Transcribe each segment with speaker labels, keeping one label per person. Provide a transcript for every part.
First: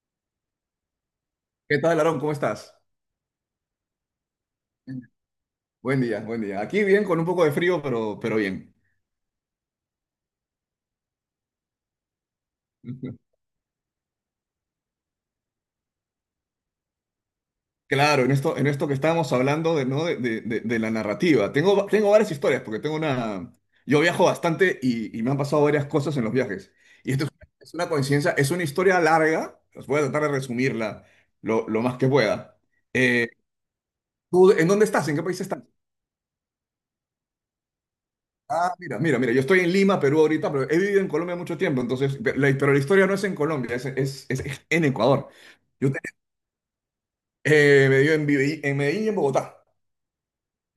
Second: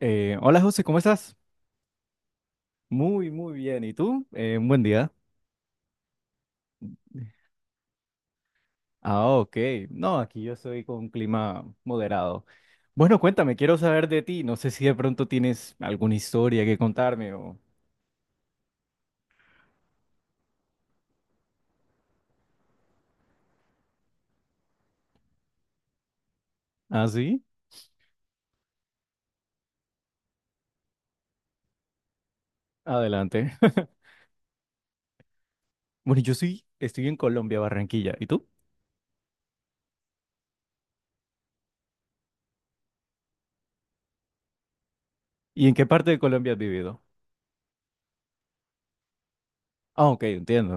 Speaker 1: Hola José, ¿cómo estás?
Speaker 2: ¿Qué tal, Aarón? ¿Cómo estás?
Speaker 1: Muy, muy bien. ¿Y tú? Un buen día.
Speaker 2: Buen día, buen día. Aquí bien, con un poco de frío, pero bien.
Speaker 1: Ah, ok. No, aquí yo soy con un clima moderado. Bueno, cuéntame, quiero saber de ti. No sé si de pronto tienes alguna historia que contarme o...
Speaker 2: Claro, en esto que estábamos hablando de, ¿no? de la narrativa. Tengo varias historias, porque tengo una... Yo viajo bastante y me han pasado varias cosas en los viajes.
Speaker 1: ¿Ah,
Speaker 2: Y esto es,
Speaker 1: sí?
Speaker 2: es una coincidencia, es una historia larga, os voy a tratar de resumirla lo más que pueda. Eh,
Speaker 1: Adelante.
Speaker 2: ¿Tú en dónde estás? ¿En qué país estás?
Speaker 1: Bueno, yo sí, estoy en Colombia, Barranquilla. ¿Y tú?
Speaker 2: Ah, mira, mira, mira, yo estoy en Lima, Perú ahorita, pero he vivido en Colombia mucho tiempo, entonces, pero la historia no es en Colombia, es en Ecuador.
Speaker 1: ¿Y en qué
Speaker 2: Yo te-
Speaker 1: parte de Colombia has vivido?
Speaker 2: me dio en Medellín y en Bogotá.
Speaker 1: Ah, ok,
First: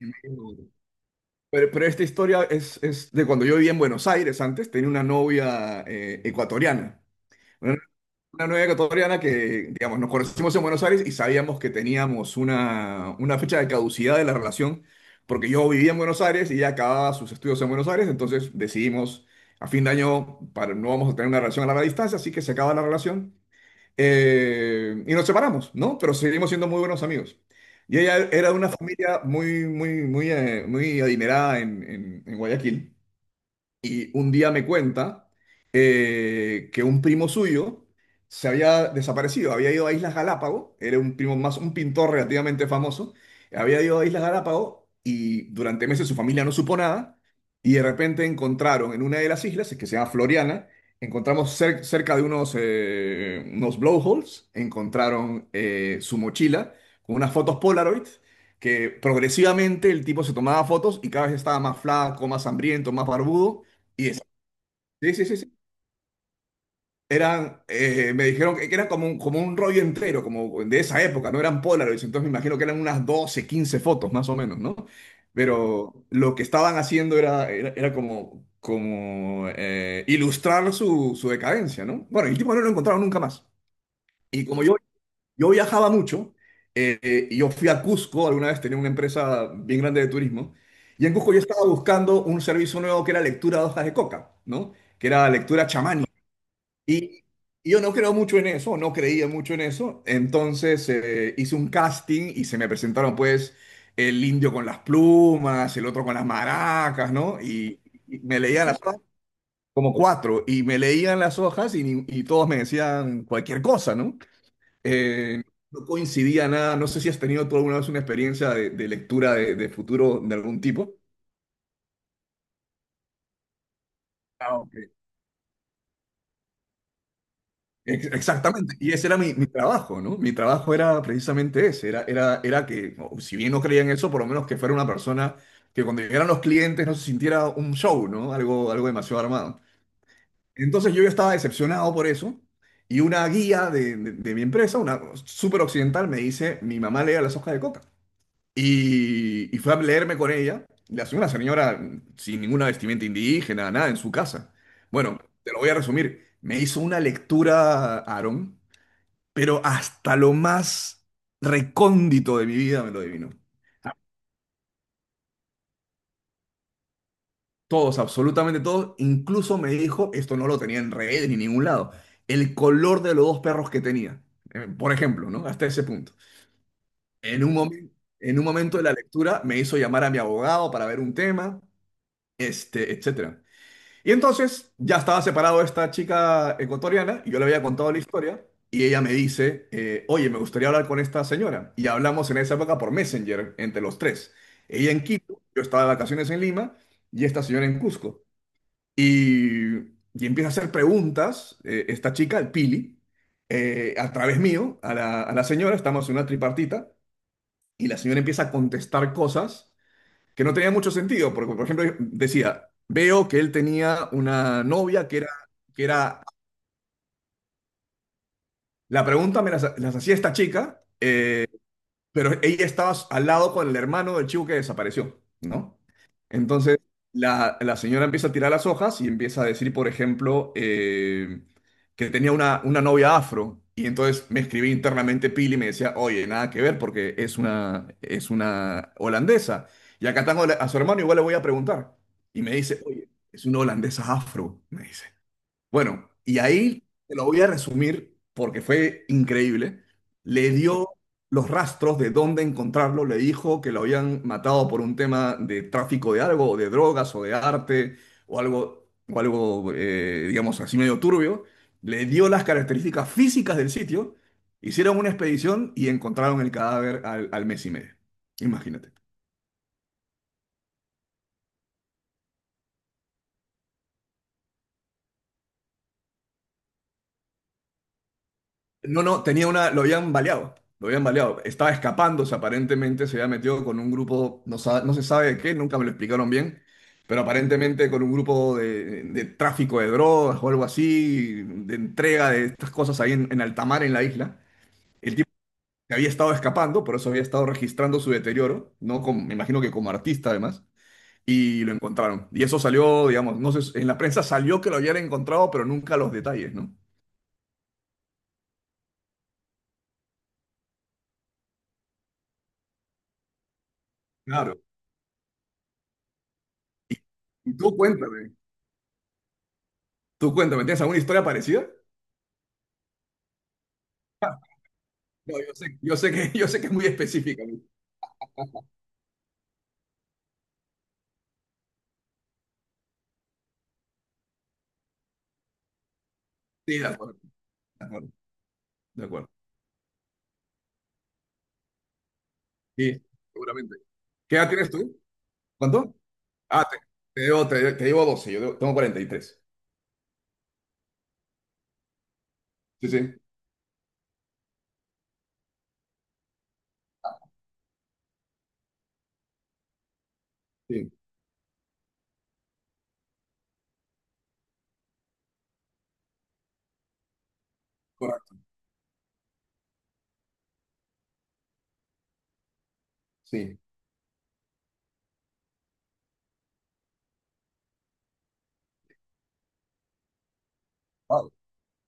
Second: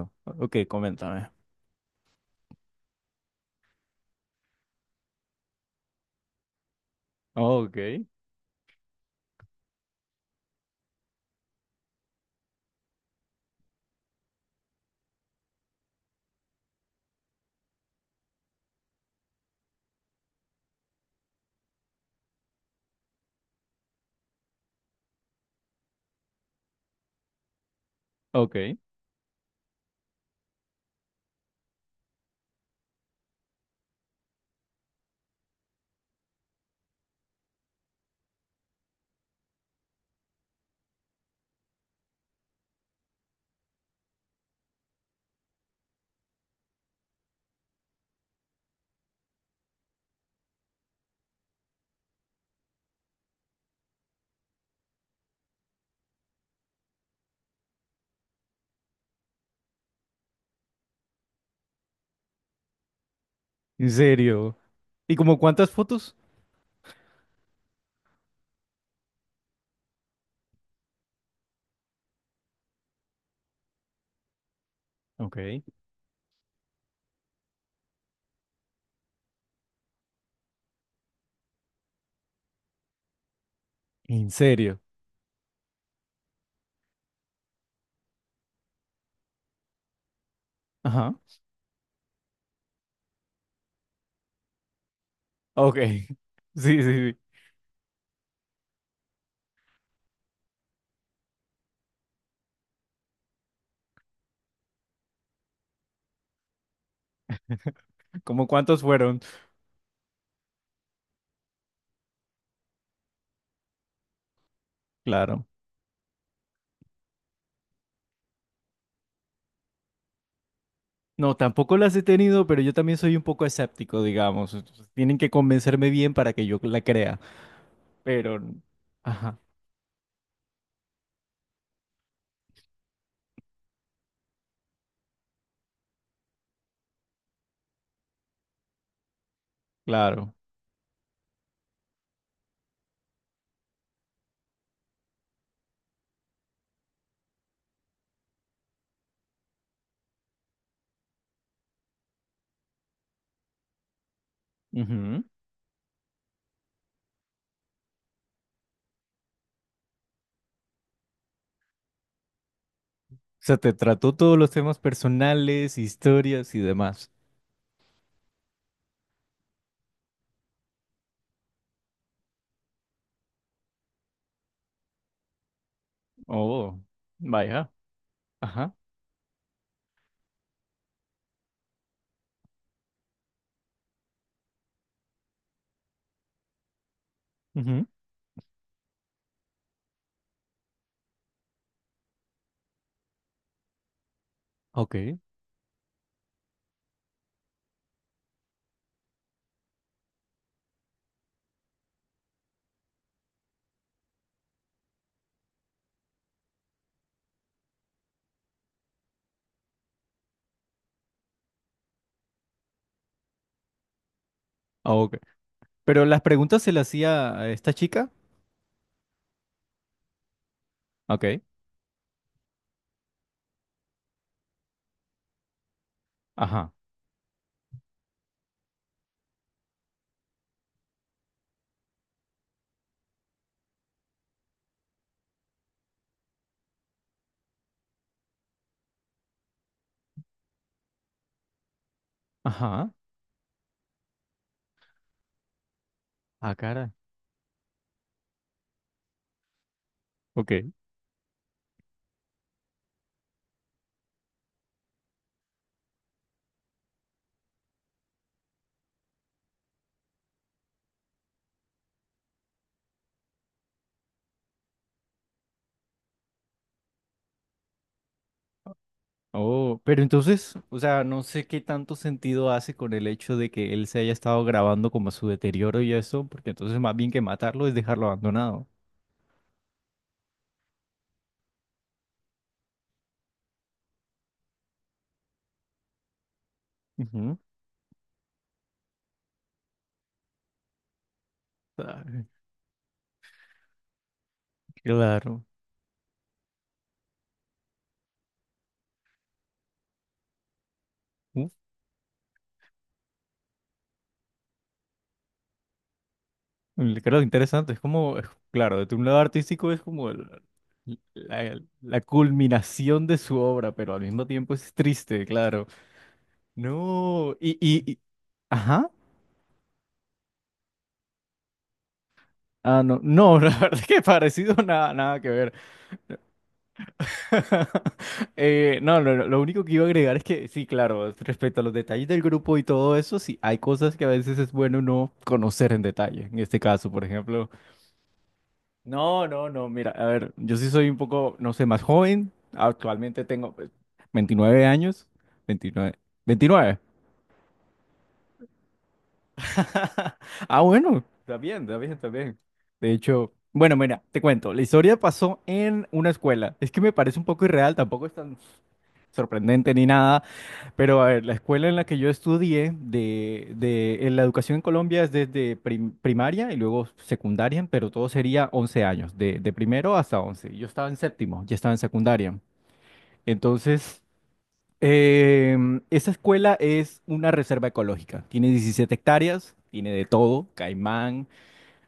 Speaker 2: En Medellín y en
Speaker 1: Ok,
Speaker 2: Bogotá.
Speaker 1: coméntame.
Speaker 2: Pero esta historia es de cuando yo vivía en Buenos Aires antes, tenía una novia ecuatoriana, una
Speaker 1: Ok,
Speaker 2: una novia ecuatoriana que, digamos, nos conocimos en Buenos Aires y sabíamos que teníamos una fecha de caducidad de la relación, porque yo vivía en Buenos Aires y ella acababa sus estudios en Buenos Aires, entonces decidimos a fin de año, para, no vamos a tener una relación a larga distancia, así que se acaba la relación y nos separamos, ¿no? Pero seguimos siendo muy buenos amigos. Y ella era de una
Speaker 1: ok.
Speaker 2: familia muy, muy, muy, muy adinerada en, en Guayaquil. Y un día me cuenta que un primo suyo se había desaparecido, había ido a Islas Galápagos, era un primo más, un pintor relativamente famoso, había ido a Islas Galápagos y durante meses su familia no supo nada y de repente encontraron en una de las islas, que se llama Floriana, encontramos cerca de unos blowholes, encontraron su mochila con unas fotos Polaroid que progresivamente el tipo se tomaba fotos y cada vez estaba más flaco, más hambriento, más barbudo
Speaker 1: ¿En
Speaker 2: y es-
Speaker 1: serio?
Speaker 2: sí,
Speaker 1: ¿Y
Speaker 2: sí, sí,
Speaker 1: como
Speaker 2: sí.
Speaker 1: cuántas fotos?
Speaker 2: Me dijeron que era como un rollo entero, como de esa época, no eran Polaroids, entonces me imagino que eran unas 12 15 fotos más o menos, ¿no?
Speaker 1: Ok.
Speaker 2: Pero lo que estaban haciendo era como, como ilustrar su, su decadencia, ¿no? Bueno, el tipo no lo encontraron nunca más.
Speaker 1: ¿En
Speaker 2: Y como yo,
Speaker 1: serio?
Speaker 2: yo viajaba mucho, y yo fui a Cusco, alguna vez tenía una empresa bien grande de turismo, y en
Speaker 1: Ajá.
Speaker 2: Cusco yo estaba buscando un servicio nuevo que era lectura de hojas de coca, ¿no? Que era lectura
Speaker 1: Ok.
Speaker 2: chamánica.
Speaker 1: Sí, sí, sí.
Speaker 2: Y, y yo no creo mucho en eso, no creía mucho en eso. Entonces hice un casting y se me presentaron pues el indio con las plumas, el otro con las maracas, ¿no? Y me
Speaker 1: ¿Cómo
Speaker 2: leían las
Speaker 1: cuántos
Speaker 2: hojas,
Speaker 1: fueron?
Speaker 2: como cuatro, y me leían las hojas y, ni- y todos me decían cualquier cosa, ¿no? Eh,
Speaker 1: Claro.
Speaker 2: no coincidía nada. No sé si has tenido tú alguna vez una experiencia de lectura de futuro de algún tipo.
Speaker 1: No, tampoco las he tenido, pero yo también soy un poco escéptico, digamos.
Speaker 2: Ah, ok.
Speaker 1: Entonces, tienen que convencerme bien para que yo la crea.
Speaker 2: Ex-
Speaker 1: Pero,
Speaker 2: Exactamente, y ese era mi,
Speaker 1: ajá,
Speaker 2: mi trabajo, ¿no? Mi trabajo era precisamente ese, era que, o si bien no creía en eso, por lo menos que fuera una persona que cuando llegaran los clientes no se sintiera un show, ¿no? Algo demasiado armado.
Speaker 1: claro.
Speaker 2: Entonces yo ya estaba decepcionado por eso, y una guía de mi empresa, una súper occidental, me dice, mi mamá lee las hojas de coca. Y fue a leerme con ella, la señora sin ninguna vestimenta indígena, nada, en su casa.
Speaker 1: Ujú.
Speaker 2: Bueno,
Speaker 1: O
Speaker 2: te lo voy a resumir, me hizo una lectura, Aaron, pero hasta lo más recóndito de mi vida me lo adivinó.
Speaker 1: sea, te trató todos los temas personales, historias y demás.
Speaker 2: Todos, absolutamente todos. Incluso me dijo, esto no lo tenía en redes ni en ningún lado, el color de los dos perros que tenía. Por ejemplo, ¿no? Hasta ese punto.
Speaker 1: Oh,
Speaker 2: En un
Speaker 1: vaya.
Speaker 2: momen- en un
Speaker 1: Ajá.
Speaker 2: momento de la lectura me hizo llamar a mi abogado para ver un tema, este, etcétera. Y entonces ya estaba separado esta chica ecuatoriana y yo le había
Speaker 1: Ujú.
Speaker 2: contado la historia y ella me dice, oye, me gustaría hablar con esta señora. Y hablamos en esa época por Messenger entre los tres. Ella en
Speaker 1: Ok.
Speaker 2: Quito, yo estaba de vacaciones en Lima y esta señora en Cusco. Y, y empieza a hacer preguntas, esta chica, el Pili, a través mío, a la señora, estamos en una tripartita y la señora empieza a contestar cosas que no tenía mucho sentido, porque por ejemplo decía, veo que él tenía una
Speaker 1: Ah,
Speaker 2: novia
Speaker 1: ok.
Speaker 2: que
Speaker 1: Pero las
Speaker 2: era,
Speaker 1: preguntas se las hacía a esta chica.
Speaker 2: la pregunta me las hacía esta chica,
Speaker 1: Ok.
Speaker 2: pero ella estaba al lado con el hermano del chico que desapareció, ¿no?
Speaker 1: Ajá.
Speaker 2: Entonces, la señora empieza a tirar las hojas y empieza a decir, por ejemplo, que tenía una novia afro. Y entonces me escribí internamente Pili y me decía, oye, nada que ver porque es una holandesa. Y acá tengo a su hermano, igual le voy a preguntar. Y me dice,
Speaker 1: Ajá.
Speaker 2: oye, es una holandesa afro, me dice. Bueno, y
Speaker 1: Ah,
Speaker 2: ahí
Speaker 1: cara.
Speaker 2: te lo voy a resumir porque fue increíble. Le
Speaker 1: Ok.
Speaker 2: dio los rastros de dónde encontrarlo, le dijo que lo habían matado por un tema de tráfico de algo, o de drogas, o de arte, o algo, digamos así medio turbio. Le dio las características físicas del sitio, hicieron una expedición y encontraron el cadáver al mes y medio. Imagínate.
Speaker 1: Oh, pero entonces, o sea, no sé qué tanto sentido hace con el hecho de que él se haya estado grabando como su deterioro y eso, porque entonces más bien que matarlo es dejarlo abandonado.
Speaker 2: No, no, tenía una, lo habían baleado, lo habían baleado. Estaba escapándose, aparentemente se había metido con un grupo, no se sabe de qué, nunca me lo explicaron bien, pero
Speaker 1: Ujú.
Speaker 2: aparentemente con un grupo de tráfico de drogas o algo así, de
Speaker 1: Ah,
Speaker 2: entrega de estas cosas ahí en alta mar, en la isla. El tipo
Speaker 1: claro.
Speaker 2: se había estado escapando, por eso había estado registrando su deterioro, ¿no? Me imagino que como artista además,
Speaker 1: Uf,
Speaker 2: y lo encontraron. Y eso salió, digamos, no sé, en la prensa salió que lo habían encontrado, pero nunca los detalles, ¿no?
Speaker 1: claro, interesante. Es como, claro, desde un lado artístico es como la, la culminación de su obra, pero al mismo tiempo
Speaker 2: Claro.
Speaker 1: es triste, claro.
Speaker 2: Y
Speaker 1: No,
Speaker 2: y tú cuéntame.
Speaker 1: ajá.
Speaker 2: Tú cuéntame, ¿tienes alguna historia parecida?
Speaker 1: Ah, no, no, la verdad es que parecido nada, nada que
Speaker 2: No,
Speaker 1: ver.
Speaker 2: yo sé, yo sé que es muy específica, ¿no?
Speaker 1: No, no, no, lo único que iba a agregar es que sí, claro, respecto a los detalles del grupo y todo eso, sí, hay cosas que a veces es bueno no conocer en detalle. En este
Speaker 2: Sí, de
Speaker 1: caso, por
Speaker 2: acuerdo,
Speaker 1: ejemplo,
Speaker 2: de acuerdo, de
Speaker 1: no,
Speaker 2: acuerdo.
Speaker 1: no, no, mira, a ver, yo sí soy un poco, no sé, más joven.
Speaker 2: Sí,
Speaker 1: Actualmente tengo pues,
Speaker 2: seguramente. ¿Qué edad
Speaker 1: 29
Speaker 2: tienes tú?
Speaker 1: años.
Speaker 2: ¿Cuánto?
Speaker 1: 29.
Speaker 2: Ah,
Speaker 1: 29.
Speaker 2: te debo 12, tengo 43.
Speaker 1: Ah, bueno, está bien, está bien, está bien.
Speaker 2: Sí,
Speaker 1: De
Speaker 2: sí,
Speaker 1: hecho, bueno, mira, te cuento, la historia pasó en una escuela. Es que me parece un poco irreal, tampoco es tan sorprendente ni nada,
Speaker 2: sí,
Speaker 1: pero a ver, la escuela en la que yo estudié de en la educación en Colombia es desde primaria y luego secundaria, pero todo
Speaker 2: correcto.
Speaker 1: sería 11 años, de primero hasta once. Yo estaba en séptimo, ya estaba en secundaria.
Speaker 2: Sí.
Speaker 1: Entonces, esa escuela es una reserva ecológica, tiene 17 hectáreas, tiene de todo, caimán,
Speaker 2: Wow.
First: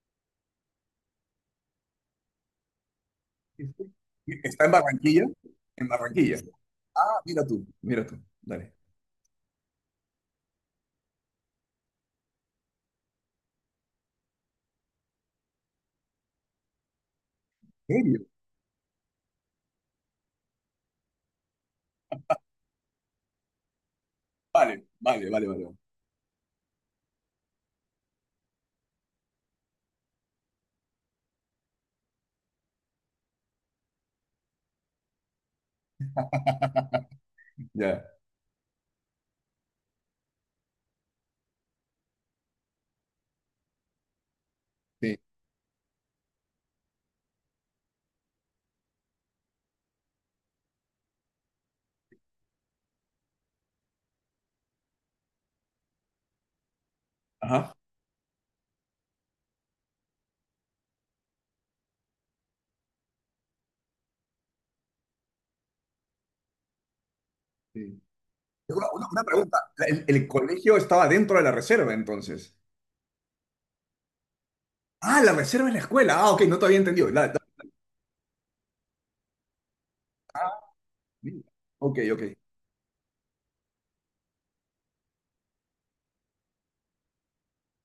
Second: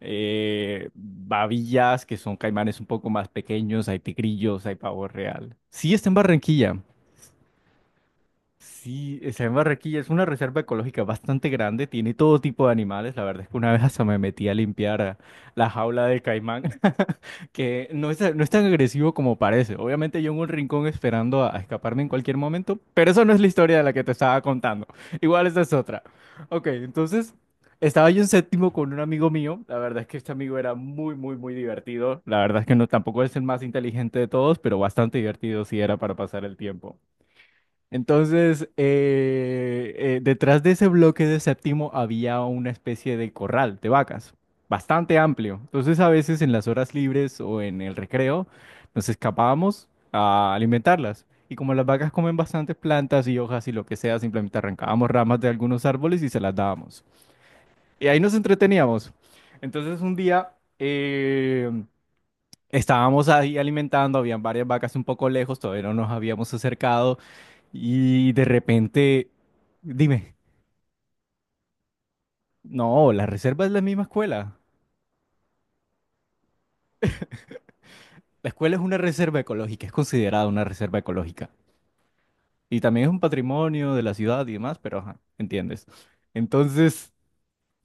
Speaker 1: babillas, que son caimanes un poco más pequeños, hay
Speaker 2: Está
Speaker 1: tigrillos,
Speaker 2: en
Speaker 1: hay pavo
Speaker 2: Barranquilla,
Speaker 1: real.
Speaker 2: en
Speaker 1: Sí, está en
Speaker 2: Barranquilla.
Speaker 1: Barranquilla.
Speaker 2: Ah, mira tú, dale.
Speaker 1: Sí, está en Barranquilla, es una reserva ecológica bastante grande, tiene todo tipo de animales. La verdad es que una vez hasta me metí a limpiar ah, la jaula de caimán, que
Speaker 2: ¿En
Speaker 1: no
Speaker 2: serio?
Speaker 1: es, no es tan agresivo como parece. Obviamente yo en un rincón esperando a escaparme en cualquier momento, pero eso no es la historia de la que te estaba
Speaker 2: Vale,
Speaker 1: contando.
Speaker 2: vale, vale,
Speaker 1: Igual esa
Speaker 2: vale.
Speaker 1: es
Speaker 2: Vale.
Speaker 1: otra. Ok, entonces estaba yo en séptimo con un amigo mío. La verdad es que este amigo era muy, muy, muy divertido. La verdad es que no, tampoco es el más inteligente de todos, pero bastante divertido si era para pasar el tiempo.
Speaker 2: Ya,
Speaker 1: Entonces, detrás de ese bloque de séptimo había una especie de corral de vacas, bastante
Speaker 2: sí.
Speaker 1: amplio. Entonces, a veces en las horas libres o en el recreo, nos escapábamos a alimentarlas. Y como las vacas comen bastantes plantas y hojas y lo que sea, simplemente arrancábamos ramas de algunos árboles y se las dábamos.
Speaker 2: Ajá.
Speaker 1: Y ahí nos entreteníamos. Entonces, un día eh, estábamos ahí alimentando, habían varias vacas un poco lejos, todavía no nos habíamos acercado.
Speaker 2: Sí.
Speaker 1: Y de
Speaker 2: Una
Speaker 1: repente,
Speaker 2: pregunta, ¿el
Speaker 1: dime,
Speaker 2: colegio estaba dentro de la reserva entonces?
Speaker 1: no, la reserva es la misma escuela.
Speaker 2: Ah, la reserva es la escuela. Ah, ok, no te había entendido.
Speaker 1: La escuela es una reserva ecológica, es considerada
Speaker 2: Ah,
Speaker 1: una reserva
Speaker 2: mira.
Speaker 1: ecológica.
Speaker 2: Ok, ok.
Speaker 1: Y también es un patrimonio de la ciudad y demás, pero ajá, entiendes. Entonces,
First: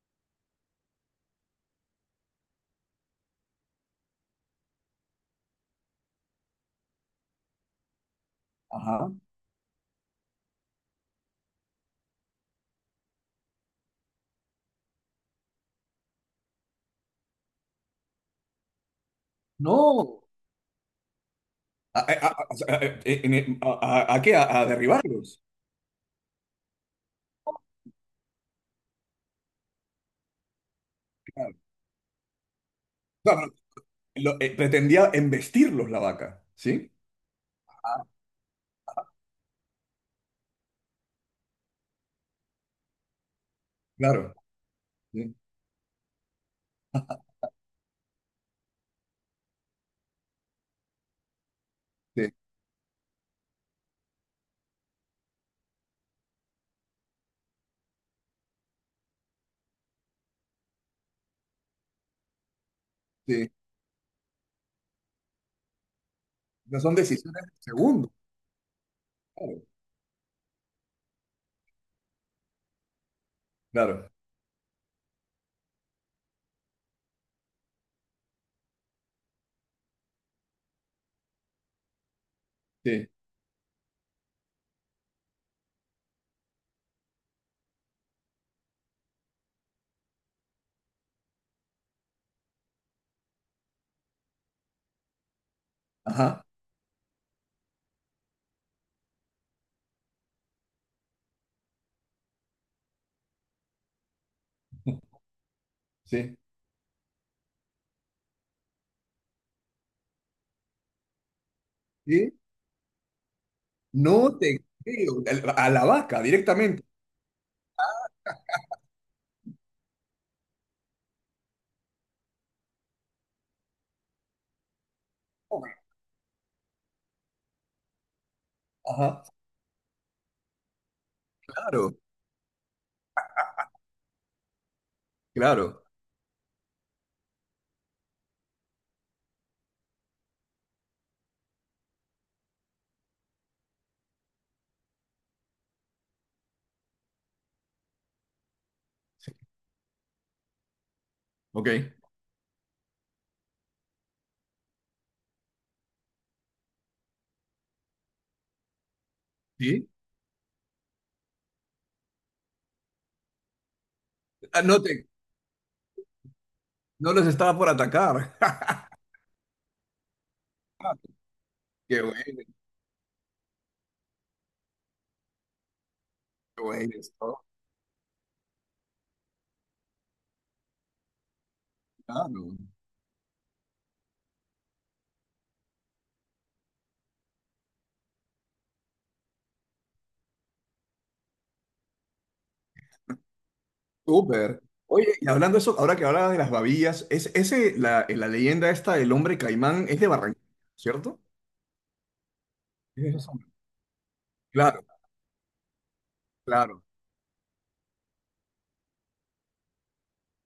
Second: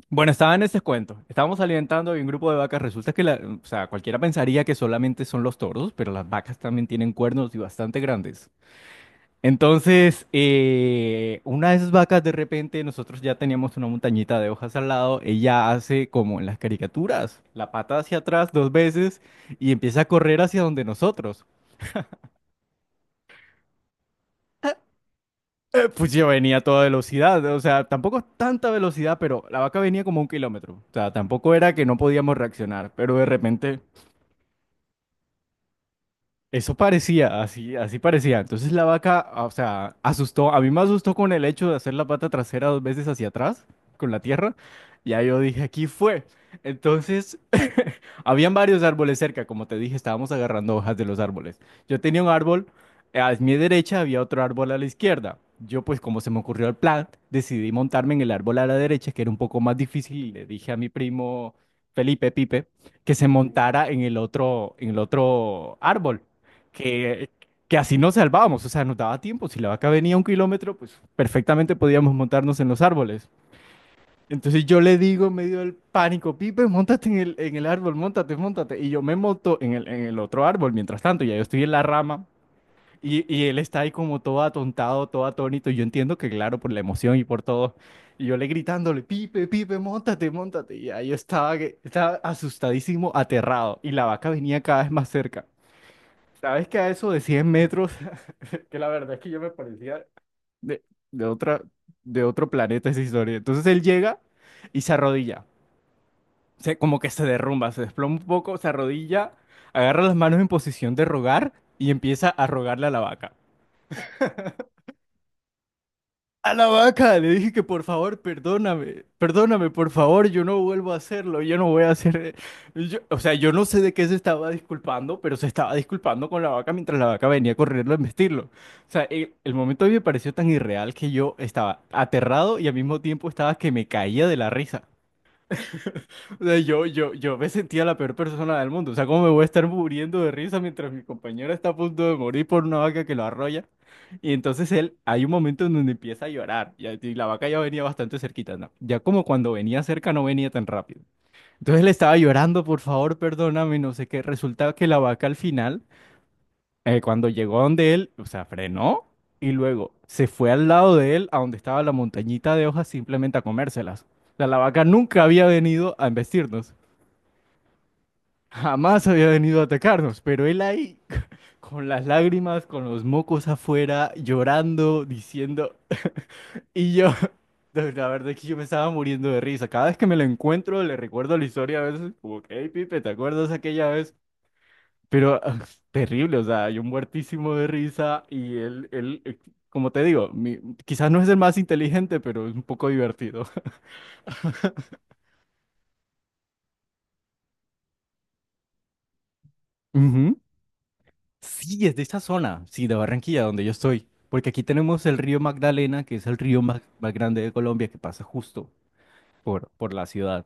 Speaker 1: bueno, estaba en ese cuento. Estábamos alimentando y un grupo de vacas. Resulta que o sea, cualquiera pensaría que solamente son los toros, pero las vacas también tienen cuernos y bastante grandes.
Speaker 2: Ajá.
Speaker 1: Entonces, una de esas vacas de repente, nosotros ya teníamos una montañita de hojas al lado, ella hace como en las caricaturas, la pata hacia atrás dos veces y empieza a
Speaker 2: No.
Speaker 1: correr hacia donde nosotros.
Speaker 2: ¿A, a- a- a- en- a- ¿a qué? ¿A derribarlos?
Speaker 1: Pues yo venía a toda velocidad, o sea, tampoco tanta velocidad, pero la vaca venía como un kilómetro, o sea, tampoco
Speaker 2: Claro.
Speaker 1: era que no podíamos reaccionar, pero de
Speaker 2: No, pero
Speaker 1: repente
Speaker 2: pretendía embestirlos la vaca,
Speaker 1: eso
Speaker 2: ¿sí?
Speaker 1: parecía, así, así parecía. Entonces la vaca, ah, o sea, asustó. A mí me asustó con el hecho de hacer la pata trasera dos veces hacia atrás, con la
Speaker 2: Claro.
Speaker 1: tierra. Ya
Speaker 2: Sí,
Speaker 1: yo dije, aquí fue. Entonces, habían varios árboles cerca. Como te dije, estábamos agarrando hojas de los árboles. Yo tenía un
Speaker 2: sí,
Speaker 1: árbol, a mi derecha había otro árbol a la izquierda. Yo, pues, como se me ocurrió el plan, decidí montarme en el árbol a la derecha, que era un poco más difícil. Y le dije a mi primo Felipe Pipe que se
Speaker 2: sí.
Speaker 1: montara en el otro árbol,
Speaker 2: No son
Speaker 1: que,
Speaker 2: decisiones de
Speaker 1: que así
Speaker 2: segundo.
Speaker 1: nos salvábamos, o sea, nos daba tiempo, si
Speaker 2: Claro,
Speaker 1: la vaca venía un kilómetro, pues perfectamente podíamos montarnos en los árboles.
Speaker 2: claro.
Speaker 1: Entonces yo le digo en medio del pánico, Pipe, montate en en el árbol, montate, montate. Y yo me monto en en el otro árbol, mientras tanto, ya yo estoy en la rama
Speaker 2: Sí.
Speaker 1: y él está ahí como todo atontado, todo atónito. Y yo entiendo que, claro, por la emoción y por todo. Y yo le gritándole, Pipe, Pipe, montate, montate. Y ahí yo estaba, estaba asustadísimo, aterrado. Y la vaca venía cada vez más cerca.
Speaker 2: Ajá.
Speaker 1: ¿Sabes que a eso de 100 metros? Que la verdad es que yo me parecía de, de otra, de otro planeta esa historia. Entonces él llega y se arrodilla,
Speaker 2: Sí.
Speaker 1: se, como que se derrumba, se desploma un poco, se arrodilla, agarra las manos en posición de rogar y empieza
Speaker 2: Sí.
Speaker 1: a rogarle a la vaca.
Speaker 2: No te creo. A la vaca
Speaker 1: A la
Speaker 2: directamente.
Speaker 1: vaca, le dije que por favor, perdóname, perdóname, por favor, yo no vuelvo a hacerlo, yo no voy a hacer... o sea, yo no sé de qué se estaba disculpando, pero se estaba disculpando con la vaca mientras la vaca venía corriendo a embestirlo. O sea,
Speaker 2: Ajá.
Speaker 1: el momento a mí me pareció tan irreal que yo estaba
Speaker 2: Claro,
Speaker 1: aterrado y al mismo tiempo estaba que me caía de la risa.
Speaker 2: claro.
Speaker 1: O sea, yo me sentía la peor persona del mundo. O sea, ¿cómo me voy a estar muriendo de risa mientras mi compañera está a punto de morir por una vaca que lo arrolla? Y entonces él, hay un momento en donde empieza a llorar. Y la vaca ya venía bastante cerquita, ¿no? Ya como cuando venía cerca no venía tan rápido.
Speaker 2: Ok.
Speaker 1: Entonces le estaba llorando, por favor, perdóname, no sé qué. Resulta que la vaca al final, cuando llegó donde él, o sea, frenó y
Speaker 2: Sí.
Speaker 1: luego se fue al lado de él, a donde estaba la montañita de hojas, simplemente a comérselas. O sea, la
Speaker 2: Ah,
Speaker 1: vaca nunca había venido a embestirnos.
Speaker 2: no los estaba por atacar.
Speaker 1: Jamás había venido a atacarnos, pero él ahí, con
Speaker 2: Qué
Speaker 1: las
Speaker 2: bueno,
Speaker 1: lágrimas, con los mocos afuera, llorando, diciendo,
Speaker 2: qué bueno,
Speaker 1: y yo,
Speaker 2: eso,
Speaker 1: la verdad es que yo me estaba muriendo de risa. Cada vez que me lo encuentro, le recuerdo la historia a veces, como
Speaker 2: claro.
Speaker 1: que, hey, Pipe, ¿te acuerdas aquella vez? Pero ah, terrible, o sea, yo muertísimo de risa y él, como te digo, quizás no es el más inteligente, pero es un poco divertido.
Speaker 2: Súper. Oye, y hablando de eso, ahora que hablabas de las babillas, la leyenda esta del hombre caimán es de
Speaker 1: Ujú.
Speaker 2: Barranquilla, ¿cierto?
Speaker 1: Sí, es de esta zona, sí, de
Speaker 2: Es de esos
Speaker 1: Barranquilla,
Speaker 2: hombres.
Speaker 1: donde yo estoy. Porque aquí
Speaker 2: Claro,
Speaker 1: tenemos el río Magdalena, que es el río más,
Speaker 2: claro.
Speaker 1: más grande de Colombia, que pasa justo por la ciudad.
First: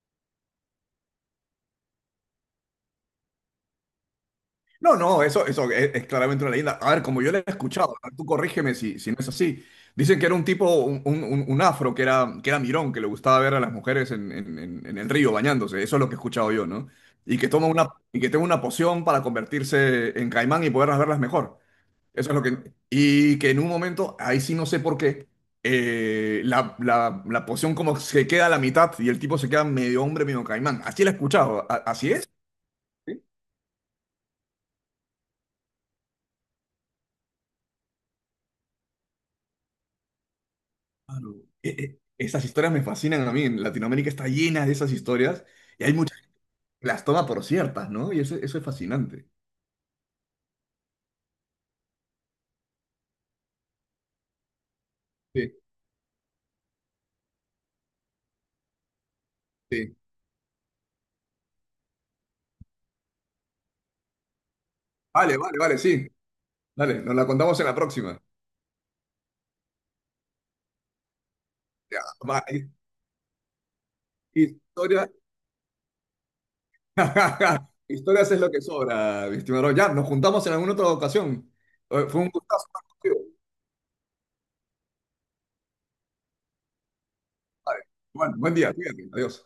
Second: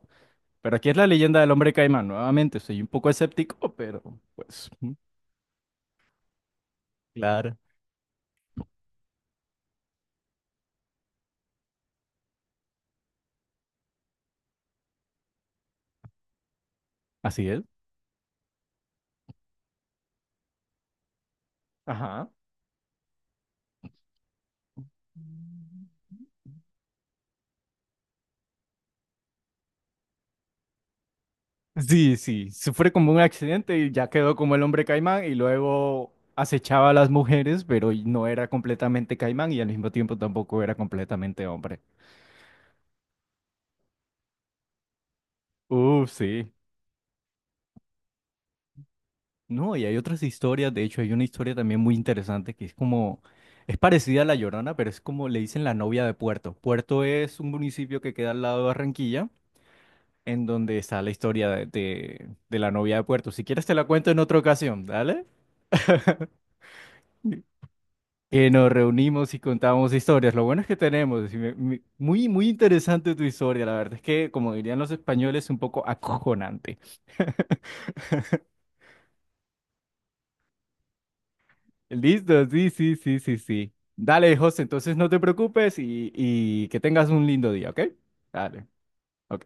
Speaker 1: Pero aquí es la leyenda del hombre caimán. Nuevamente, soy un poco escéptico, pero pues, mm,
Speaker 2: No, no, eso es claramente una leyenda. A ver, como yo la he
Speaker 1: claro,
Speaker 2: escuchado, a ver, tú corrígeme si no es así. Dicen que era un tipo, un afro que era mirón, que le gustaba ver a las mujeres en, en el río bañándose. Eso es lo que he escuchado yo, ¿no? Y
Speaker 1: así
Speaker 2: que
Speaker 1: es.
Speaker 2: toma una poción para convertirse en caimán y poderlas verlas mejor.
Speaker 1: Ajá.
Speaker 2: Eso es lo que... Y que en un momento, ahí sí no sé por qué, la poción como se queda a la mitad y el tipo se queda medio hombre, medio caimán. Así la he escuchado, así
Speaker 1: Sí,
Speaker 2: es.
Speaker 1: sí, sufre como un
Speaker 2: Sí,
Speaker 1: accidente y ya quedó como el hombre caimán y luego acechaba a las mujeres, pero y no era completamente caimán y al mismo tiempo tampoco era
Speaker 2: claro.
Speaker 1: completamente hombre.
Speaker 2: Esas historias me fascinan a mí. En Latinoamérica está llena de esas historias y hay
Speaker 1: Uf,
Speaker 2: muchas
Speaker 1: sí.
Speaker 2: que las toma por ciertas, ¿no? Y eso es fascinante.
Speaker 1: No, y hay otras historias, de hecho hay una historia también muy interesante que es como, es parecida a La Llorona, pero es como le
Speaker 2: Sí,
Speaker 1: dicen la novia de Puerto. Puerto es un municipio que queda al lado de Barranquilla,
Speaker 2: sí.
Speaker 1: en donde está la historia de, de la novia de Puerto. Si quieres te la cuento en otra ocasión, ¿dale?
Speaker 2: Vale, vale, vale, sí. Dale, nos la contamos en la próxima.
Speaker 1: Que nos reunimos y contamos historias. Lo bueno es que tenemos, y
Speaker 2: Ya,
Speaker 1: muy,
Speaker 2: va,
Speaker 1: muy interesante tu historia, la verdad es que, como dirían los
Speaker 2: Historia
Speaker 1: españoles, un poco acojonante.
Speaker 2: Historias es lo que sobra, mi estimado. Ya, nos juntamos en alguna otra ocasión. Fue un
Speaker 1: Listo,
Speaker 2: gustazo
Speaker 1: sí,
Speaker 2: estar
Speaker 1: sí, sí,
Speaker 2: contigo,
Speaker 1: sí, sí. Dale, José, entonces no te preocupes y que tengas un lindo día, ¿ok?
Speaker 2: compadre. Bueno, buen
Speaker 1: Dale,
Speaker 2: día, cuídate, adiós.
Speaker 1: ok.